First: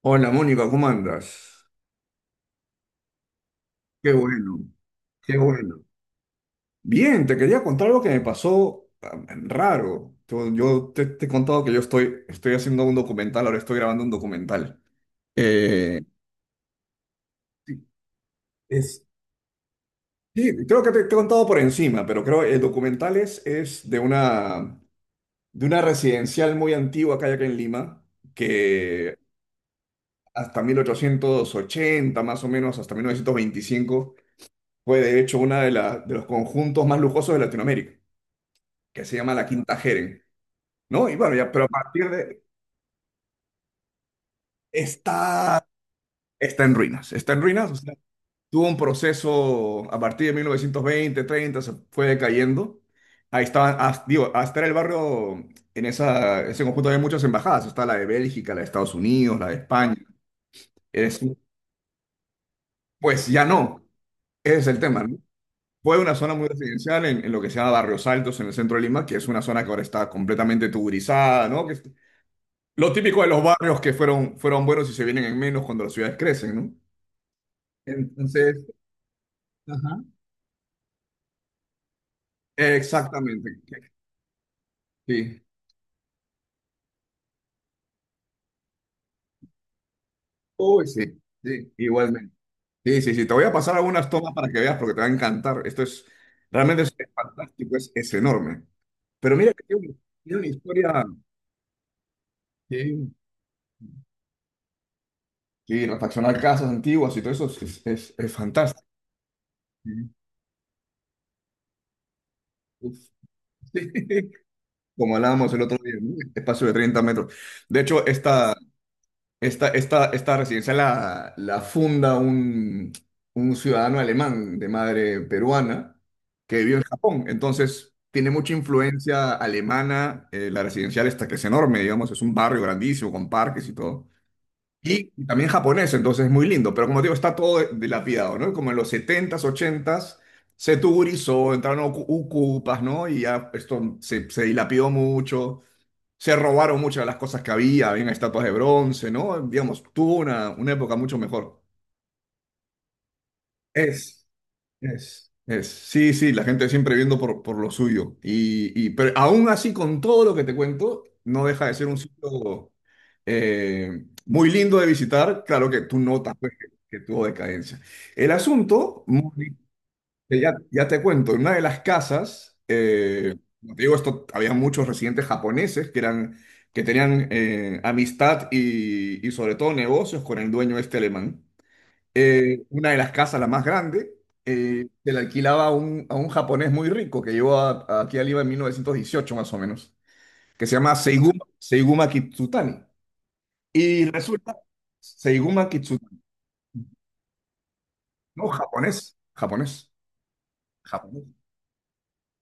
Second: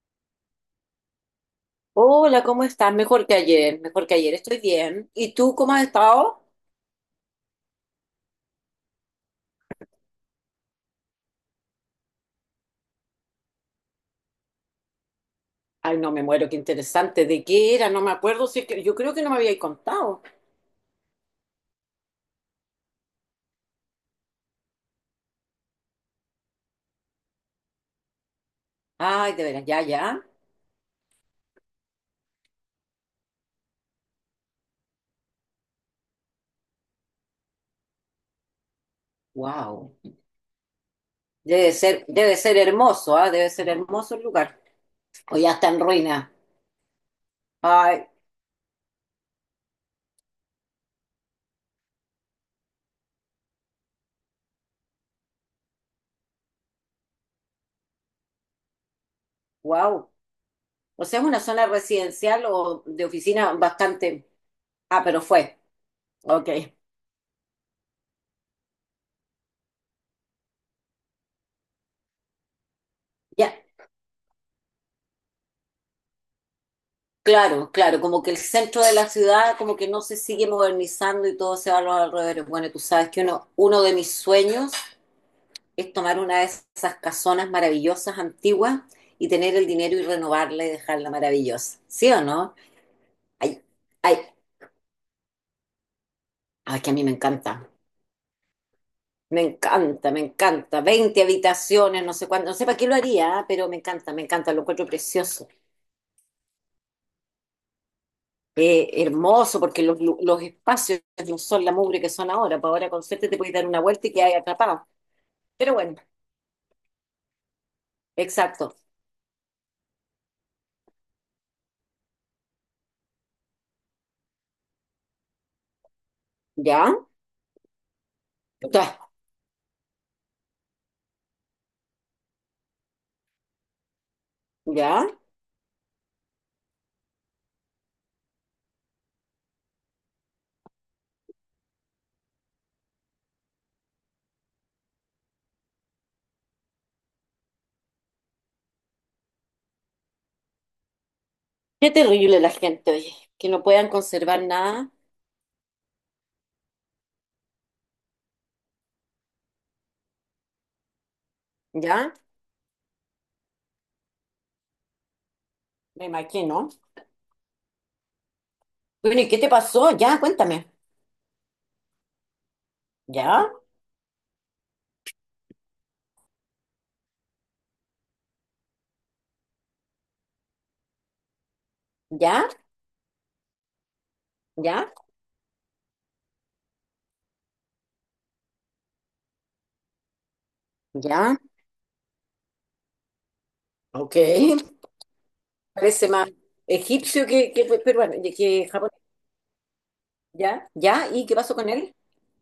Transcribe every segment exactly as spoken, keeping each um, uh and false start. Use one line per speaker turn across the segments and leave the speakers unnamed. Hola Mónica, ¿cómo andas?
Hola, ¿cómo estás? Mejor que ayer, mejor
Qué
que ayer,
bueno,
estoy bien. ¿Y
qué
tú cómo has
bueno.
estado?
Bien, te quería contar algo que me pasó ah, raro. Yo, yo te, te he contado que yo estoy, estoy haciendo un documental, ahora estoy grabando un documental.
Ay,
Eh,
no me muero, qué interesante. ¿De qué
sí,
era? No me acuerdo, si es que yo
es,
creo que no me habíais contado.
sí, creo que te, te he contado por encima, pero creo que el documental es, es de una, de una residencial muy antigua que hay acá en Lima, que
Ay, de veras, ya, ya.
hasta mil ochocientos ochenta más o menos, hasta mil novecientos veinticinco fue de hecho una de, la- de los conjuntos más lujosos de Latinoamérica, que se llama la Quinta
Wow.
Jeren, ¿no? Y bueno, ya, pero a
Debe ser,
partir
debe
de...
ser hermoso, ¿ah? Debe ser hermoso el lugar. O ya
Está,
está en ruina.
está en ruinas, está en ruinas, o sea,
Ay,
tuvo un proceso a partir de mil novecientos veinte, treinta, se fue decayendo. Ahí estaba, hasta, digo, hasta era el barrio, en esa, ese conjunto había muchas embajadas, está la de Bélgica, la de Estados Unidos, la de España.
wow. O
Es,
sea, es una zona residencial o de
pues ya
oficina
no,
bastante.
ese es el tema,
Ah,
¿no?
pero fue.
Fue una zona muy
Ok.
residencial en, en lo que se llama Barrios Altos, en el centro de Lima, que es una zona que ahora está completamente tuburizada, ¿no? Que es lo típico de los
Ya.
barrios que fueron, fueron buenos y se vienen en menos cuando las ciudades crecen, ¿no?
Claro, claro, como que el
Entonces,
centro de la ciudad como que no
ajá.
se sigue modernizando y todo se va a los alrededores. Bueno, tú sabes que uno,
Exactamente.
uno de mis sueños
Sí.
es tomar una de esas casonas maravillosas antiguas y tener el dinero y renovarla y
Uy, sí,
dejarla
sí,
maravillosa. ¿Sí o
igualmente.
no?
Sí, sí, sí. Te voy a
Ay,
pasar algunas
ay,
tomas para que veas porque te va a encantar. Esto es,
ay,
realmente
que a
es
mí me encanta.
fantástico, es, es enorme. Pero
Me
mira que tiene, un-
encanta, me
tiene una
encanta.
historia.
Veinte habitaciones, no sé cuánto, no sé para qué lo
Sí,
haría, ah, pero me encanta, me encanta, lo encuentro precioso.
sí, refaccionar casas antiguas y todo eso es, es, es fantástico.
Eh, hermoso, porque
Sí.
los, lu- los espacios no son la mugre que son ahora, pues ahora
Uf.
con suerte te puedes dar una
Sí.
vuelta y quedas atrapado.
Como hablábamos el
Pero
otro día,
bueno,
¿no? Espacio de treinta metros. De hecho, esta,
exacto.
Esta, esta, esta residencia la, la funda un, un ciudadano alemán de madre peruana que vivió en
¿Ya?
Japón. Entonces, tiene mucha
Ta,
influencia alemana. eh, la residencial esta que es enorme, digamos, es un barrio grandísimo con parques y todo.
¿ya?
Y también japonés, entonces es muy lindo. Pero como te digo, está todo de- dilapidado, ¿no? Como en los setentas ochentas se tugurizó, entraron ocu- ucupas, ¿no? Y ya esto se, se dilapidó mucho. Se robaron muchas de las cosas que había, habían estatuas de bronce, ¿no? Digamos, tuvo una, una época mucho mejor.
Qué terrible la gente, oye, que no puedan
Es,
conservar nada.
es. Es, sí, sí, la gente siempre viendo por, por lo suyo. Y, y- pero aún así, con todo lo que te cuento, no deja de ser un
¿Ya?
sitio eh, muy lindo de visitar. Claro que tú
Me
notas pues,
imagino.
que, que tuvo decadencia. El asunto,
Bueno, ¿y qué te
Mónica,
pasó? Ya,
que Ya,
cuéntame.
ya te cuento, en una de las casas, eh,
¿Ya?
como te digo, esto, había muchos residentes japoneses que, eran, que tenían eh, amistad y, y sobre todo negocios con el dueño este alemán.
¿Ya?
Eh, una de las casas, la más grande, eh,
¿Ya?
se la alquilaba a un, a un japonés muy rico que llegó a- a aquí a Lima en mil novecientos dieciocho más o menos, que se llama
¿Ya?
Seiguma, Seiguma Kitsutani. Y
Ok.
resulta, Seiguma
Parece
Kitsutani,
más egipcio que, que peruano,
no,
que japonés.
japonés, japonés,
¿Ya? ¿Ya? ¿Y
japonés.
qué pasó con él?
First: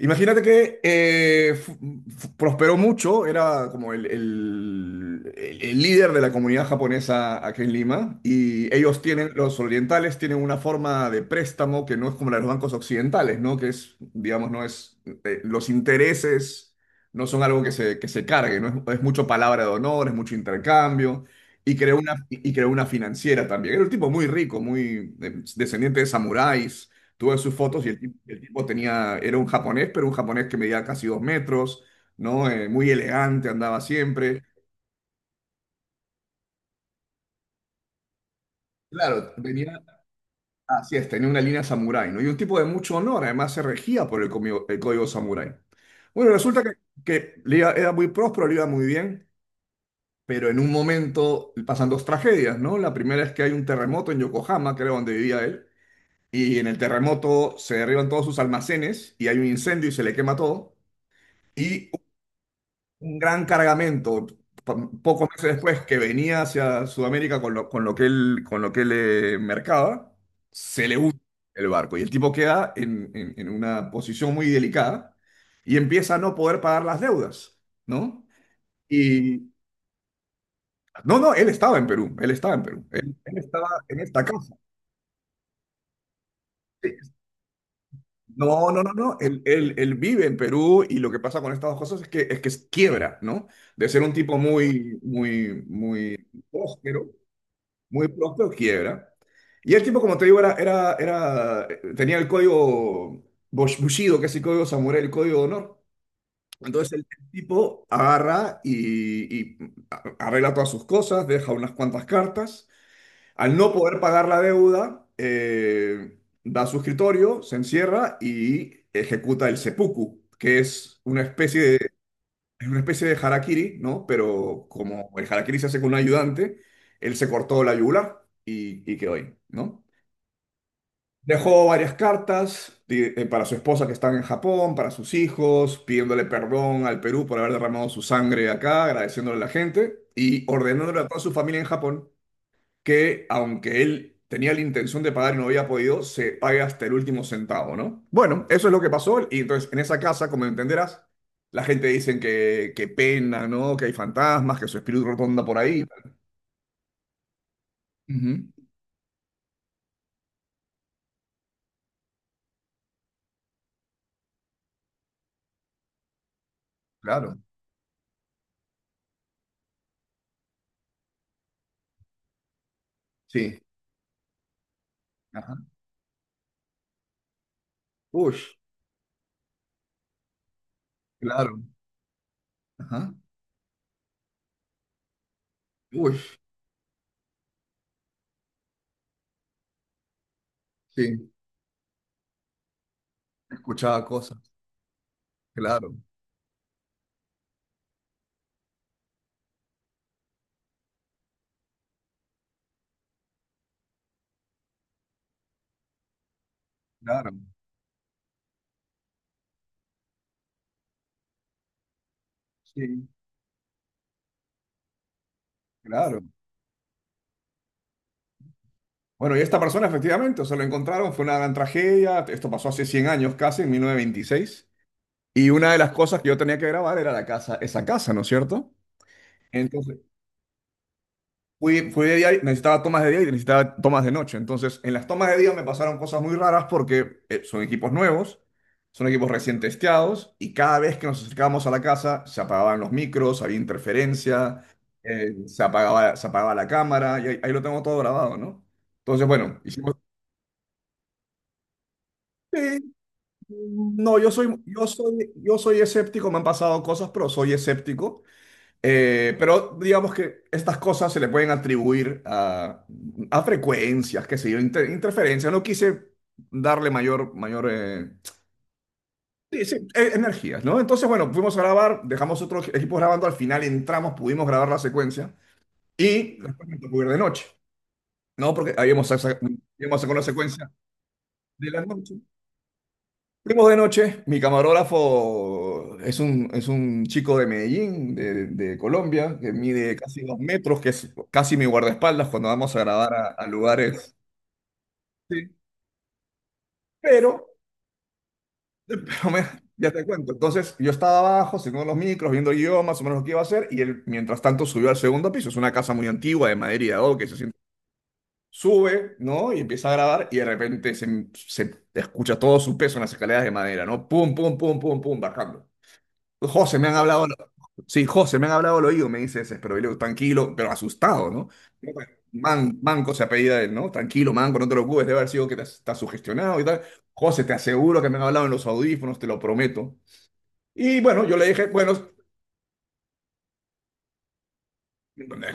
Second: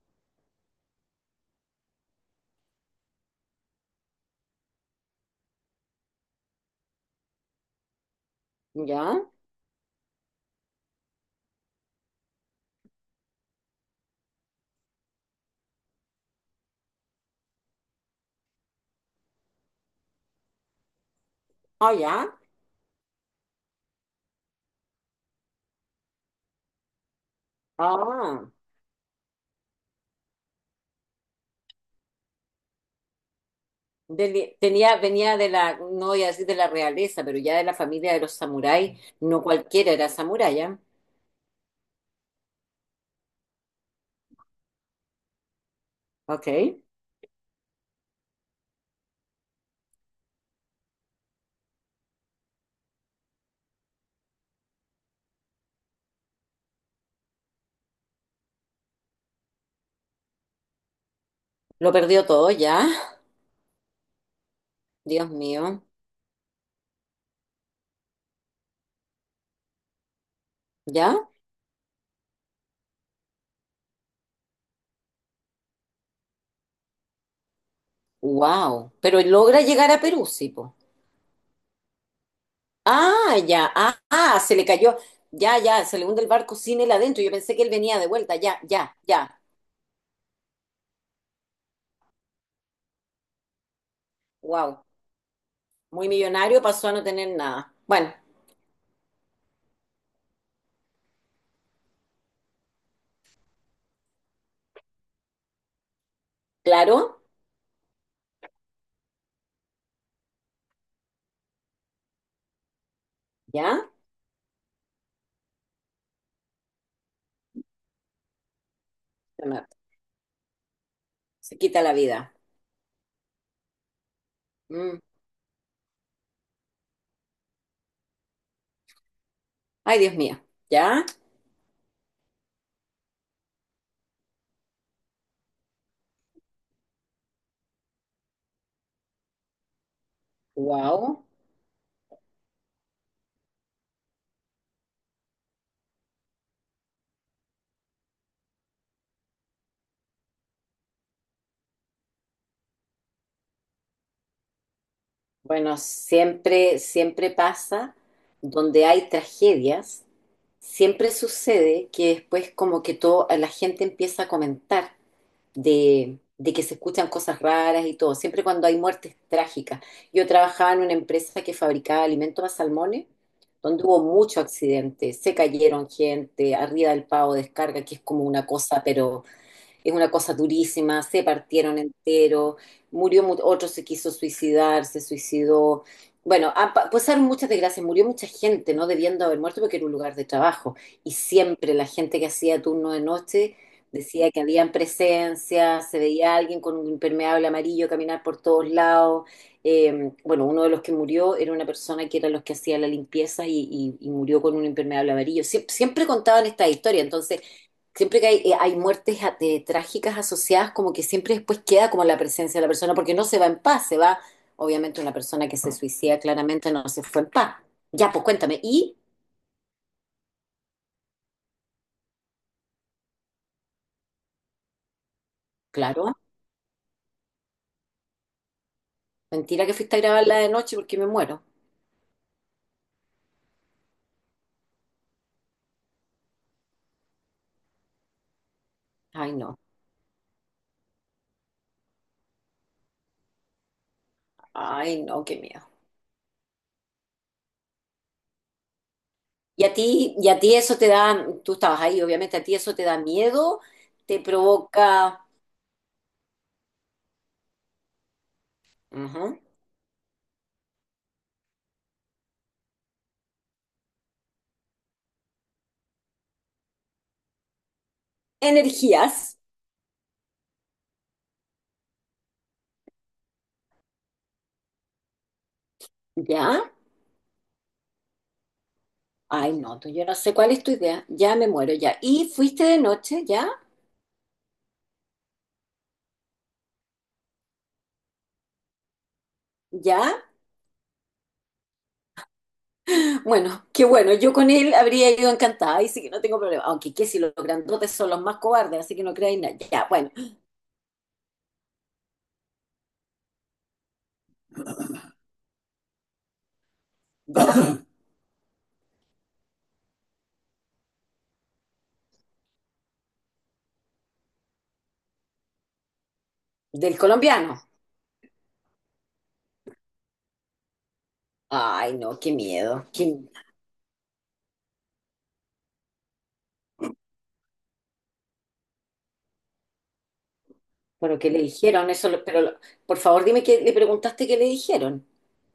Imagínate que eh, fu- fu- prosperó mucho, era como el, el- el- el líder de la comunidad japonesa aquí en Lima, y ellos
¿Ya?
tienen, los orientales tienen una forma de préstamo que no es como la de los bancos occidentales, ¿no? Que es, digamos, no es, eh, los intereses no son algo que se, que se cargue, ¿no? Es, es mucho palabra de honor, es mucho intercambio, y
Ah,
creó una,
ya.
y creó una financiera también. Era un tipo muy rico, muy eh, descendiente de samuráis. Tú ves sus fotos y el, tip- el
Ah.
tipo tenía, era un japonés, pero un japonés que medía casi dos metros, ¿no? Eh, muy elegante, andaba siempre.
Del- tenía, venía de la, no voy a decir de la realeza, pero ya de la familia de los samuráis,
Claro,
no
venía,
cualquiera era samurái, ¿ya?
así es, tenía una línea samurái, ¿no? Y un tipo de mucho honor, además se regía por el, comio- el código samurái. Bueno, resulta que,
Ok.
que le iba- era muy próspero, le iba muy bien, pero en un momento pasan dos tragedias, ¿no? La primera es que hay un terremoto en Yokohama, que era donde vivía él, y en el terremoto se derriban todos sus almacenes y hay un incendio y se le quema todo. Y
Lo perdió todo, ¿ya?
un gran cargamento
Dios
pocos meses después
mío,
que venía hacia Sudamérica con lo, con lo que él, con lo que él eh, mercaba, se le hunde
¿ya?
el barco y el tipo queda en, en- en una posición muy delicada y empieza a no poder pagar las deudas, ¿no?
Wow. Pero
Y
logra llegar a Perú, sí, po.
no, no, él estaba en Perú, él estaba en Perú, él,
Ah,
él estaba
ya,
en
ah,
esta
ah,
casa.
se le cayó, ya, ya, se le hunde el barco sin él
Sí.
adentro. Yo pensé que él venía de vuelta, ya,
No, no, no,
ya,
no,
ya.
él, él- él vive en Perú y lo que pasa con estas dos cosas es que, es que, quiebra, ¿no? De ser un tipo
Wow.
muy, muy,
Muy
muy
millonario, pasó a no
próspero.
tener nada.
Muy
Bueno,
pronto quiebra. Y el tipo, como te digo, era, era, era, tenía el código Bush- Bushido, que es el código samurái, el código de honor. Entonces el
claro,
tipo agarra y, y arregla todas sus cosas, deja unas cuantas cartas. Al no
¿ya?
poder pagar la deuda, eh, da su escritorio, se encierra y
Se
ejecuta el
mata,
seppuku, que es una
se
especie
quita
de
la vida.
es una especie de harakiri, ¿no? Pero
Mm.
como el harakiri se hace con un ayudante, él se cortó la yugular y, y quedó ahí, ¿no?
Ay, Dios mío, ¿ya?
Dejó varias cartas di- eh, para su esposa que están en Japón, para sus hijos, pidiéndole perdón al Perú por haber derramado su sangre acá, agradeciéndole a la gente y ordenándole a toda
Wow.
su familia en Japón que aunque él tenía la intención de pagar y no había podido, se pague hasta el último centavo, ¿no? Bueno, eso es lo que pasó y entonces en esa casa, como entenderás, la gente dicen que, que pena, ¿no? Que hay fantasmas, que su espíritu rotonda por
Bueno,
ahí.
siempre, siempre pasa
Ujú,
donde hay tragedias, siempre sucede que después como que todo, la gente empieza a comentar de, de que se escuchan
claro,
cosas raras y todo, siempre cuando hay muertes trágicas. Yo trabajaba en una empresa que fabricaba alimentos para salmones,
sí.
donde hubo mucho accidente, se
Ajá.
cayeron gente, arriba del pavo de descarga, que es como
Uy,
una cosa, pero es una cosa durísima, se
claro.
partieron entero,
Ajá.
murió, mu- otro se quiso suicidar, se suicidó.
Uy,
Bueno, ha pa- pasaron muchas desgracias, murió mucha gente, no debiendo haber muerto porque era un lugar de trabajo. Y
sí,
siempre la gente que hacía turno de noche
escuchaba
decía
cosas.
que habían presencia,
Claro,
se veía alguien con un impermeable amarillo caminar por todos lados. Eh, bueno, uno de los que murió era una persona que era los que hacía la limpieza y, y- y murió con un impermeable amarillo. Sie- siempre contaban esta historia,
claro,
entonces siempre que hay, eh, hay muertes a- de- trágicas asociadas, como que siempre después queda como la presencia de la persona,
sí,
porque no se va en paz, se va, obviamente una persona que se suicida
claro.
claramente no se fue en paz. Ya, pues cuéntame. Y,
Bueno, y esta persona efectivamente, o sea, lo encontraron, fue una gran tragedia, esto pasó hace cien años casi, en mil novecientos veintiséis. Y una de las
claro,
cosas que yo tenía que grabar era la casa, esa casa, ¿no es cierto?
mentira que fuiste
Entonces,
a grabarla de noche porque me muero.
fui, fui de día y necesitaba tomas de día y necesitaba tomas de noche. Entonces, en las tomas de día me pasaron cosas muy raras porque eh, son equipos nuevos, son equipos
Ay, no,
recién testeados y cada vez que nos acercábamos a la casa se apagaban los micros, había interferencia,
ay, no,
eh,
qué
se
miedo.
apagaba, se apagaba la cámara y ahí, ahí lo tengo todo grabado, ¿no? Entonces, bueno,
Y a
hicimos.
ti, y a ti eso te da, tú estabas ahí, obviamente, a ti eso
Sí,
te da miedo,
no,
te
yo soy, yo
provoca,
soy, yo soy escéptico, me han pasado cosas, pero soy escéptico. Eh,
ujú,
pero digamos que estas cosas se le pueden atribuir a, a frecuencias, qué sé yo, inter- interferencias. No quise darle mayor, mayor eh,
energías,
sí, sí, eh, energías, ¿no? Entonces, bueno, fuimos a grabar, dejamos otros equipos grabando, al final entramos, pudimos grabar la secuencia y
¿ya?
después me tocó ir de noche, ¿no? Porque habíamos, sac-
Ay, no, tú-
habíamos
yo no
sacado la
sé cuál es
secuencia
tu idea, ya me
de
muero,
la
ya.
noche.
Y fuiste de noche, ¿ya?
Fuimos de noche, mi camarógrafo es un, es un chico de Medellín, de, de Colombia, que mide casi
¿Ya?
dos metros, que es casi mi guardaespaldas cuando vamos a grabar a, a
Bueno, qué
lugares.
bueno, yo con él habría ido
Sí,
encantada, ahí sí que no tengo problema. Aunque qué si
pero,
los grandotes son los más cobardes, así que no
pero
creáis
me-
nada. Ya,
ya te
bueno,
cuento. Entonces yo estaba abajo, siguiendo los micros, viendo el guión, más o menos lo que iba a hacer, y él mientras tanto subió al segundo piso, es una casa muy antigua de madera y de adobe que se siente. Sube, ¿no? Y empieza a grabar y de repente se, se escucha todo su peso en las escaleras de madera, ¿no? Pum, pum, pum, pum, pum, bajando. José, me han
del
hablado,
colombiano.
sí, José, me han hablado al oído, me dice ese, pero yo, le digo, tranquilo, pero asustado, ¿no?
Ay, no, qué
Man,
miedo.
Manco
Qué...
se apellida él, ¿no? Tranquilo, Manco, no te preocupes, debe haber sido que te has- estás sugestionado y tal. José, te aseguro que me han hablado en los audífonos, te lo prometo. Y
Bueno,
bueno,
¿qué
yo
le
le dije,
dijeron?
bueno,
Eso, lo- pero lo- por favor dime que le preguntaste qué le dijeron.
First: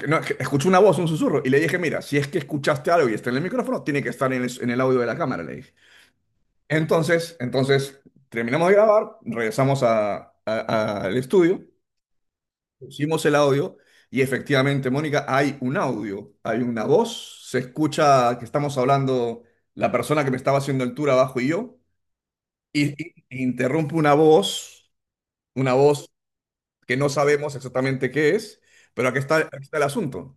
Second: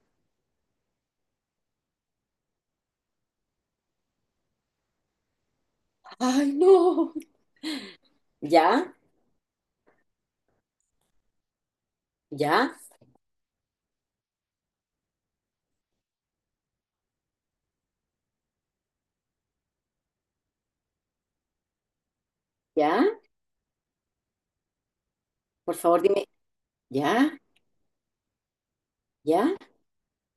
no, es que escuché una voz, un susurro, y le dije, mira, si es que escuchaste algo y está en el micrófono, tiene que estar en el, en el, audio de la cámara, le dije.
Ay, no.
Entonces, entonces, terminamos de
Ya,
grabar, regresamos a- a- al estudio.
ya,
Pusimos el audio y efectivamente, Mónica, hay un audio, hay una voz, se escucha que estamos hablando la persona que me estaba haciendo el tour abajo y yo, y,
ya.
y- y interrumpe una voz, una
Por favor
voz
dime,
que no
ya,
sabemos exactamente qué es, pero aquí está,
ya,
aquí está el asunto.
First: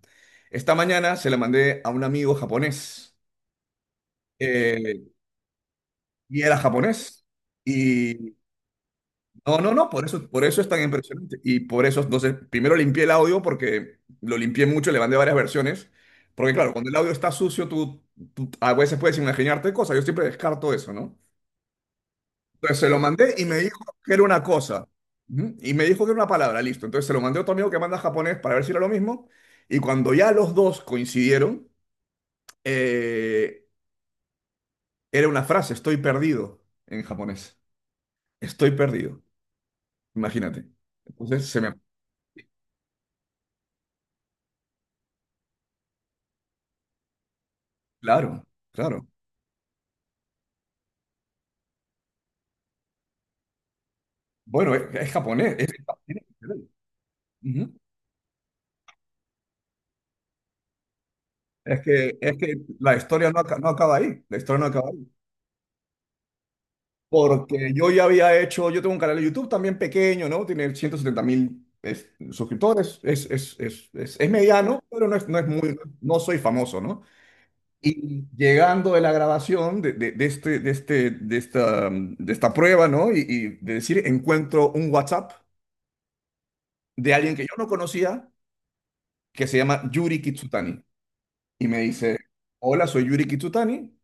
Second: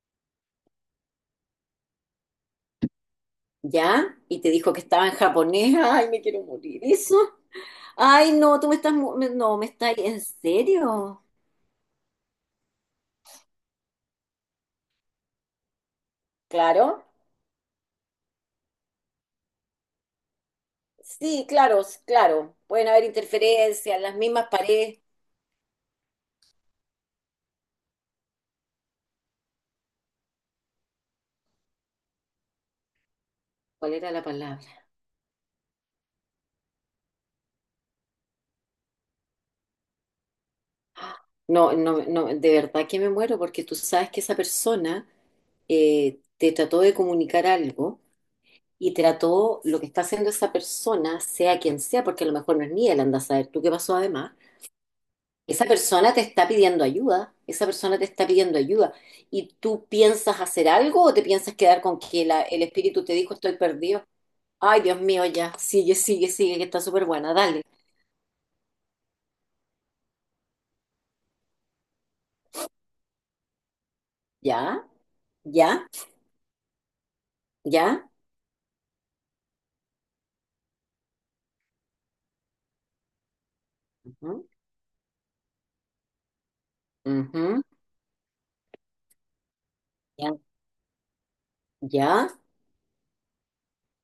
Esta mañana se la mandé a un amigo japonés
ya. Y te dijo que
eh,
estaba en japonés. Ay, me
y
quiero
era
morir. ¿Eso?
japonés.
Ay, no, tú me estás, mu- me- no,
No,
me
no, no,
estás,
por
¿en
eso, por eso es tan
serio?
impresionante. Y por eso, entonces, primero limpié el audio porque lo limpié mucho, le mandé varias versiones. Porque claro, cuando el
Claro.
audio está sucio, tú, tú a veces puedes imaginarte cosas. Yo siempre descarto eso, ¿no?
Sí, claro, s- claro.
Entonces se
Pueden
lo
haber
mandé y me dijo
interferencias,
que
las
era una
mismas
cosa.
paredes.
Ujú. Y me dijo que era una palabra, listo. Entonces se lo mandé a otro amigo que manda japonés para ver si era lo mismo. Y cuando ya los dos coincidieron, eh,
¿Cuál era la palabra?
era una frase, estoy perdido en japonés. Estoy perdido, imagínate.
Ah,
Entonces se
no,
me...
no, no, de verdad que me muero porque tú sabes que esa persona, eh, te trató de comunicar algo
Claro,
y
claro.
trató lo que está haciendo esa persona, sea quien sea, porque a lo mejor no es ni él, anda a saber tú qué pasó además.
Bueno, es, es japonés.
Esa
Es,
persona
tiene
te
que
está
ser él.
pidiendo ayuda, esa
Ujú.
persona te está pidiendo ayuda. ¿Y tú piensas hacer algo o te piensas
Es
quedar con
que,
que
es
la-
que
el
la
espíritu te
historia
dijo
no,
estoy
aca- no acaba
perdido?
ahí. La historia no
Ay,
acaba
Dios
ahí.
mío, ya. Sigue, sigue, sigue, que está súper buena. Dale.
Porque yo ya había hecho, yo tengo un canal de YouTube también pequeño, ¿no? Tiene ciento setenta mil es- suscriptores. Es, es, es, es, es mediano,
Ya,
pero no es, no es muy,
ya,
no soy famoso, ¿no?
ya.
Y llegando de la grabación de, de, de este, de, este, de, esta, mm, de esta prueba, ¿no? Y, y de decir,
Ujú,
encuentro un WhatsApp de alguien que yo
ujú,
no conocía, que se llama Yuri
ya,
Kitsutani. Y me dice,
ya,
hola, soy Yuri Kitsutani,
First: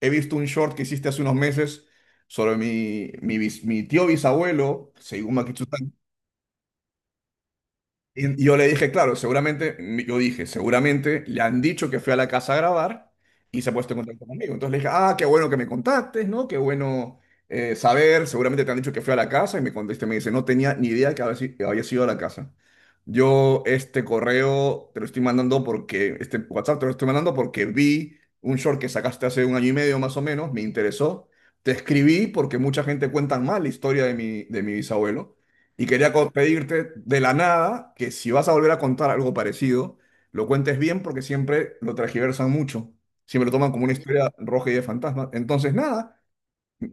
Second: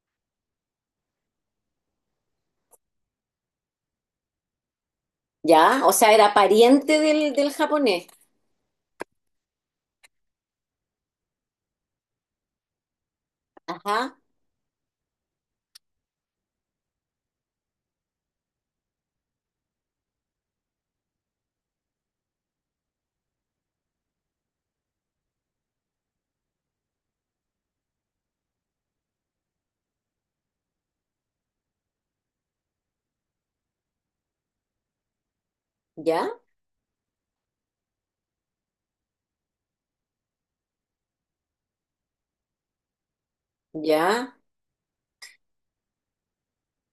he visto un short que hiciste hace unos meses sobre mi, mi, bis- mi tío bisabuelo, Seiguma
ya.
Kitsutani,
O sea, era pariente del, del japonés.
y y yo le dije, claro, seguramente, yo dije, seguramente le han dicho que fui a la casa a grabar y se ha puesto en
Ajá,
contacto conmigo. Entonces le dije, ah, qué bueno que me contactes, ¿no? Qué bueno eh, saber, seguramente te han dicho que fui a la casa y me contesta, me dice, no tenía ni idea que había, si- que había sido a la casa. Yo este correo te lo estoy mandando porque, este WhatsApp te lo estoy mandando porque vi un short que sacaste hace un año y medio más o menos, me interesó. Te escribí porque mucha gente cuenta mal la historia de mi, de mi bisabuelo. Y quería co-
ya,
pedirte de la nada que si vas a volver a contar algo parecido, lo cuentes bien porque siempre lo tergiversan mucho. Siempre lo toman como una historia
ya.
roja y de fantasma. Entonces, nada,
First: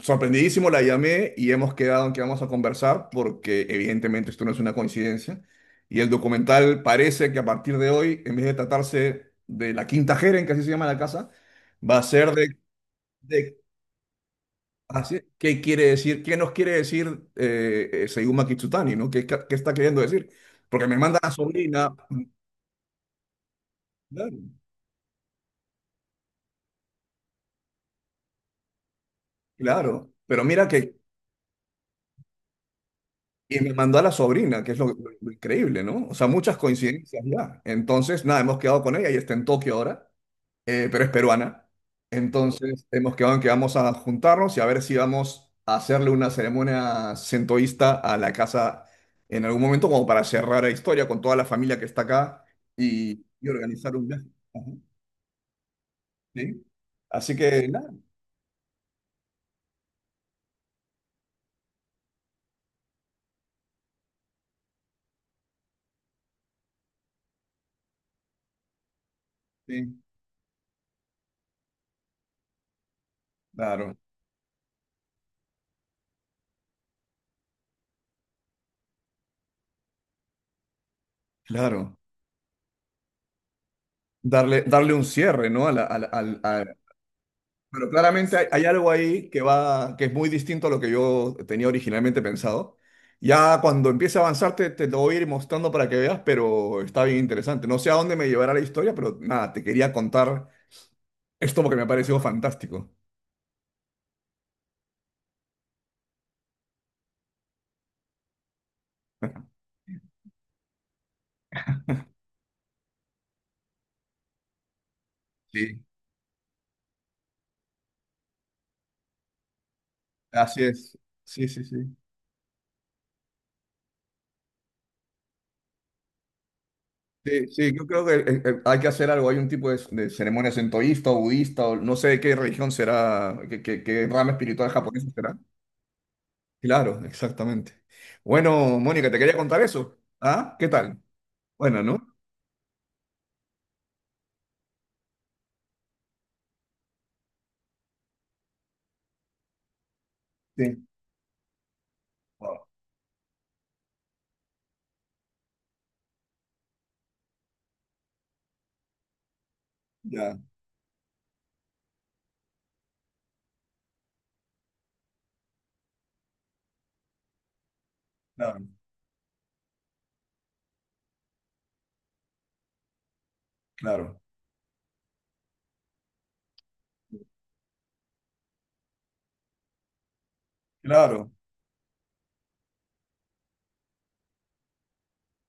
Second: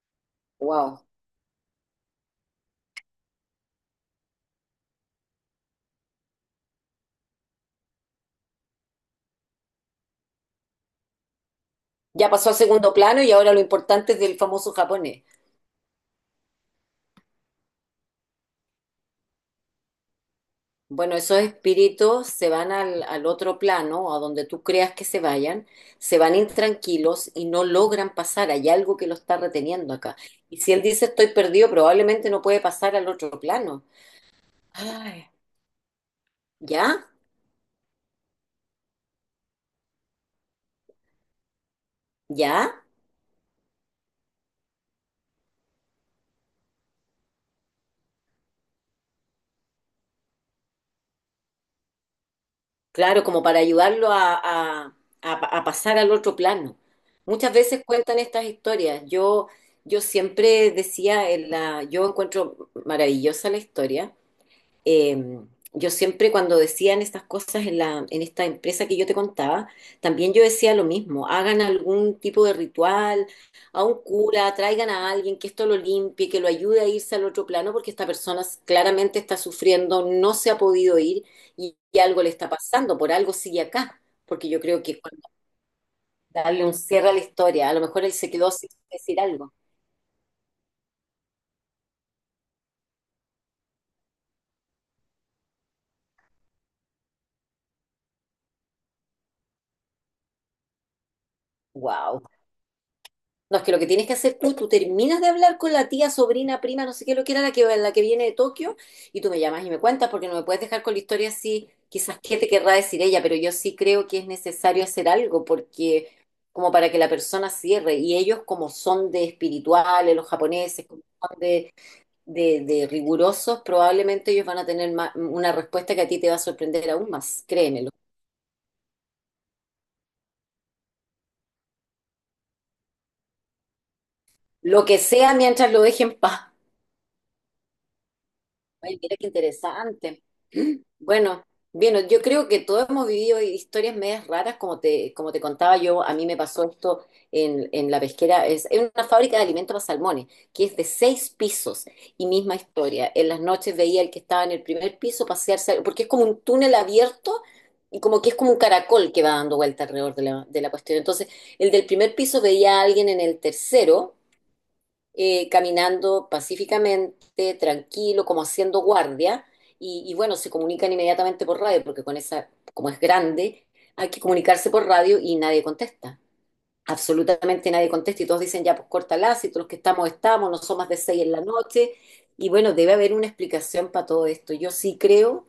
sorprendidísimo la
Wow.
llamé y hemos quedado en que vamos a conversar porque evidentemente esto no es una coincidencia. Y el documental parece que a partir de hoy, en vez de tratarse de la Quinta Jeren, que así se llama la casa, va a
Ya
ser
pasó a
de,
segundo plano y ahora
de
lo importante es del famoso
Así,
japonés.
¿qué quiere decir? ¿Qué nos quiere decir eh, eh, Seiyuma Kitsutani? ¿No? ¿Qué, ca- qué está queriendo decir? Porque me
Bueno,
manda a la
esos
sobrina,
espíritus se van al, al otro plano, a
claro,
donde tú creas que se vayan, se van intranquilos y no logran pasar. Hay algo que lo está reteniendo
claro,
acá.
pero
Y
mira
si él
que,
dice estoy perdido, probablemente no puede pasar al otro
y me
plano.
mandó a la sobrina, que es lo, lo-
Ay,
lo increíble, ¿no? O sea, muchas
¿ya?
coincidencias ya. Entonces, nada, hemos quedado con ella y está en Tokio ahora. eh, pero es peruana.
¿Ya?
Entonces hemos quedado en que vamos a juntarnos y a ver si vamos a hacerle una ceremonia centoísta a la casa en algún momento, como para cerrar la historia con toda la familia que está acá
Claro,
y,
como
y
para
organizar un
ayudarlo
viaje.
a,
Ajá,
a- a pa- a pasar al otro
¿sí?
plano.
Así
Muchas
que,
veces
nada,
cuentan estas historias. Yo, yo siempre decía, en la, yo encuentro maravillosa la historia, eh, yo siempre cuando decían estas cosas, en la, en esta empresa que yo te contaba,
sí,
también yo decía lo mismo, hagan algún tipo de ritual, a
claro,
un cura, traigan a alguien que esto lo limpie, que lo ayude a irse al otro plano, porque esta persona claramente está sufriendo, no se ha podido ir y,
claro.
y algo le está pasando, por algo sigue acá, porque yo
Darle,
creo
darle
que
un
cuando
cierre, ¿no? A la- a al- a-
darle un cierre a la historia, a lo
Pero
mejor él se
claramente hay,
quedó
hay
sin
algo
decir
ahí que
algo.
va, que es muy distinto a lo que yo tenía originalmente pensado. Ya cuando empiece a avanzar te, te lo voy a ir mostrando para que veas, pero está bien interesante. No sé a dónde me llevará la historia, pero nada, te quería contar esto porque me ha parecido
Wow.
fantástico.
No, es que lo que tienes que hacer tú. Tú terminas de hablar con la tía, sobrina, prima, no sé qué, lo que era la que, la que viene de Tokio, y tú me llamas y me cuentas, porque no me puedes dejar con la historia así, quizás qué te querrá decir ella, pero yo sí creo que es necesario hacer algo,
Sí,
porque como para que la persona cierre, y ellos como son de espirituales, los
así
japoneses,
es.
como son
Sí, sí,
de,
sí.
de, de rigurosos, probablemente ellos van a tener ma- una respuesta que a ti te va a sorprender aún más,
Sí, sí, yo
créemelo.
creo que eh, eh, hay que hacer algo. Hay un tipo de, de ceremonia centoísta o budista o no sé de qué religión será, qué, qué, qué rama espiritual
Lo que
japonesa
sea
será.
mientras lo dejen en paz.
Claro, exactamente. Bueno,
Ay,
Mónica,
mira
te
qué
quería contar eso.
interesante.
¿Ah? ¿Qué tal?
Bueno,
Bueno,
bien,
¿no?
yo creo que todos hemos vivido historias medias raras, como te, como te contaba yo, a mí me pasó esto en, en la pesquera, es en una fábrica de alimentos para salmones, que es de
Sí.
seis pisos, y misma
Wow,
historia. En las noches veía el que estaba en el primer piso pasearse, porque es como un túnel abierto y como que es como un caracol que va dando vuelta alrededor de
ya,
la, de la cuestión. Entonces, el del primer piso veía a alguien en el tercero, eh, caminando pacíficamente, tranquilo, como
claro,
haciendo guardia, y, y bueno, se comunican inmediatamente por radio, porque con esa, como es grande, hay que
claro,
comunicarse por radio y nadie contesta. Absolutamente nadie contesta y todos dicen ya, pues córtala, si todos los que estamos estamos, no son más de seis
claro.
en la noche. Y bueno, debe haber una explicación para todo esto. Yo sí creo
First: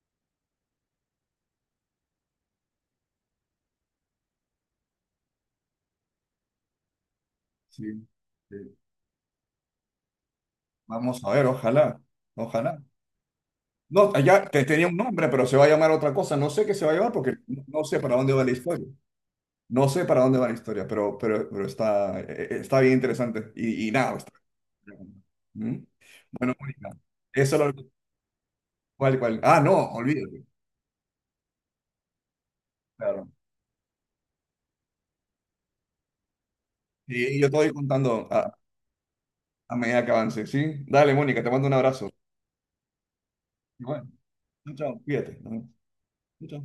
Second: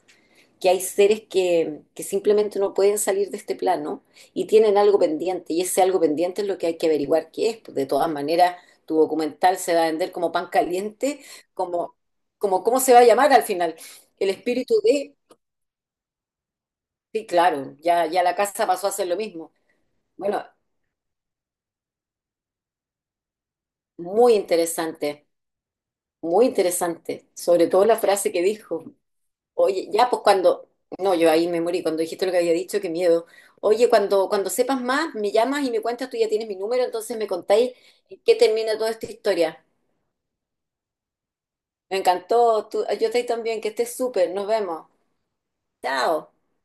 que hay seres que, que simplemente no pueden salir de este plano y tienen algo pendiente, y ese algo pendiente es lo que hay que averiguar qué es. Pues
Sí.
de todas maneras,
Sí.
tu documental se va a vender como pan caliente,
Vamos a ver,
como,
ojalá,
como cómo
ojalá.
se va a llamar al final.
No,
El
allá te
espíritu
tenía un
de...
nombre, pero se va a llamar otra cosa. No sé qué se va a llamar
Sí,
porque no
claro,
no sé
ya,
para
ya
dónde
la
va la
casa
historia.
pasó a hacer lo mismo.
No sé para dónde
Bueno,
va la historia, pero, pero, pero, está, eh, eh, está bien interesante. Y, y nada, está-
muy interesante,
¿Mm?
muy
Bueno, Mónica,
interesante,
eso
sobre
lo...
todo la frase que dijo.
¿Cuál, cuál? Ah,
Oye,
no,
ya pues
olvídate.
cuando, no, yo ahí me morí, cuando dijiste lo que había dicho, qué miedo.
Claro.
Oye, cuando, cuando, sepas más, me llamas y me cuentas, tú ya tienes mi número, entonces me
Y yo te voy
contáis en
contando
qué
ah,
termina toda esta historia.
a medida que avance, ¿sí? Dale, Mónica, te mando un
Me
abrazo.
encantó, tú, yo estoy también, que
Y
estés
bueno,
súper, nos vemos.
chao, cuídate, ¿no?
Chao.
Chao.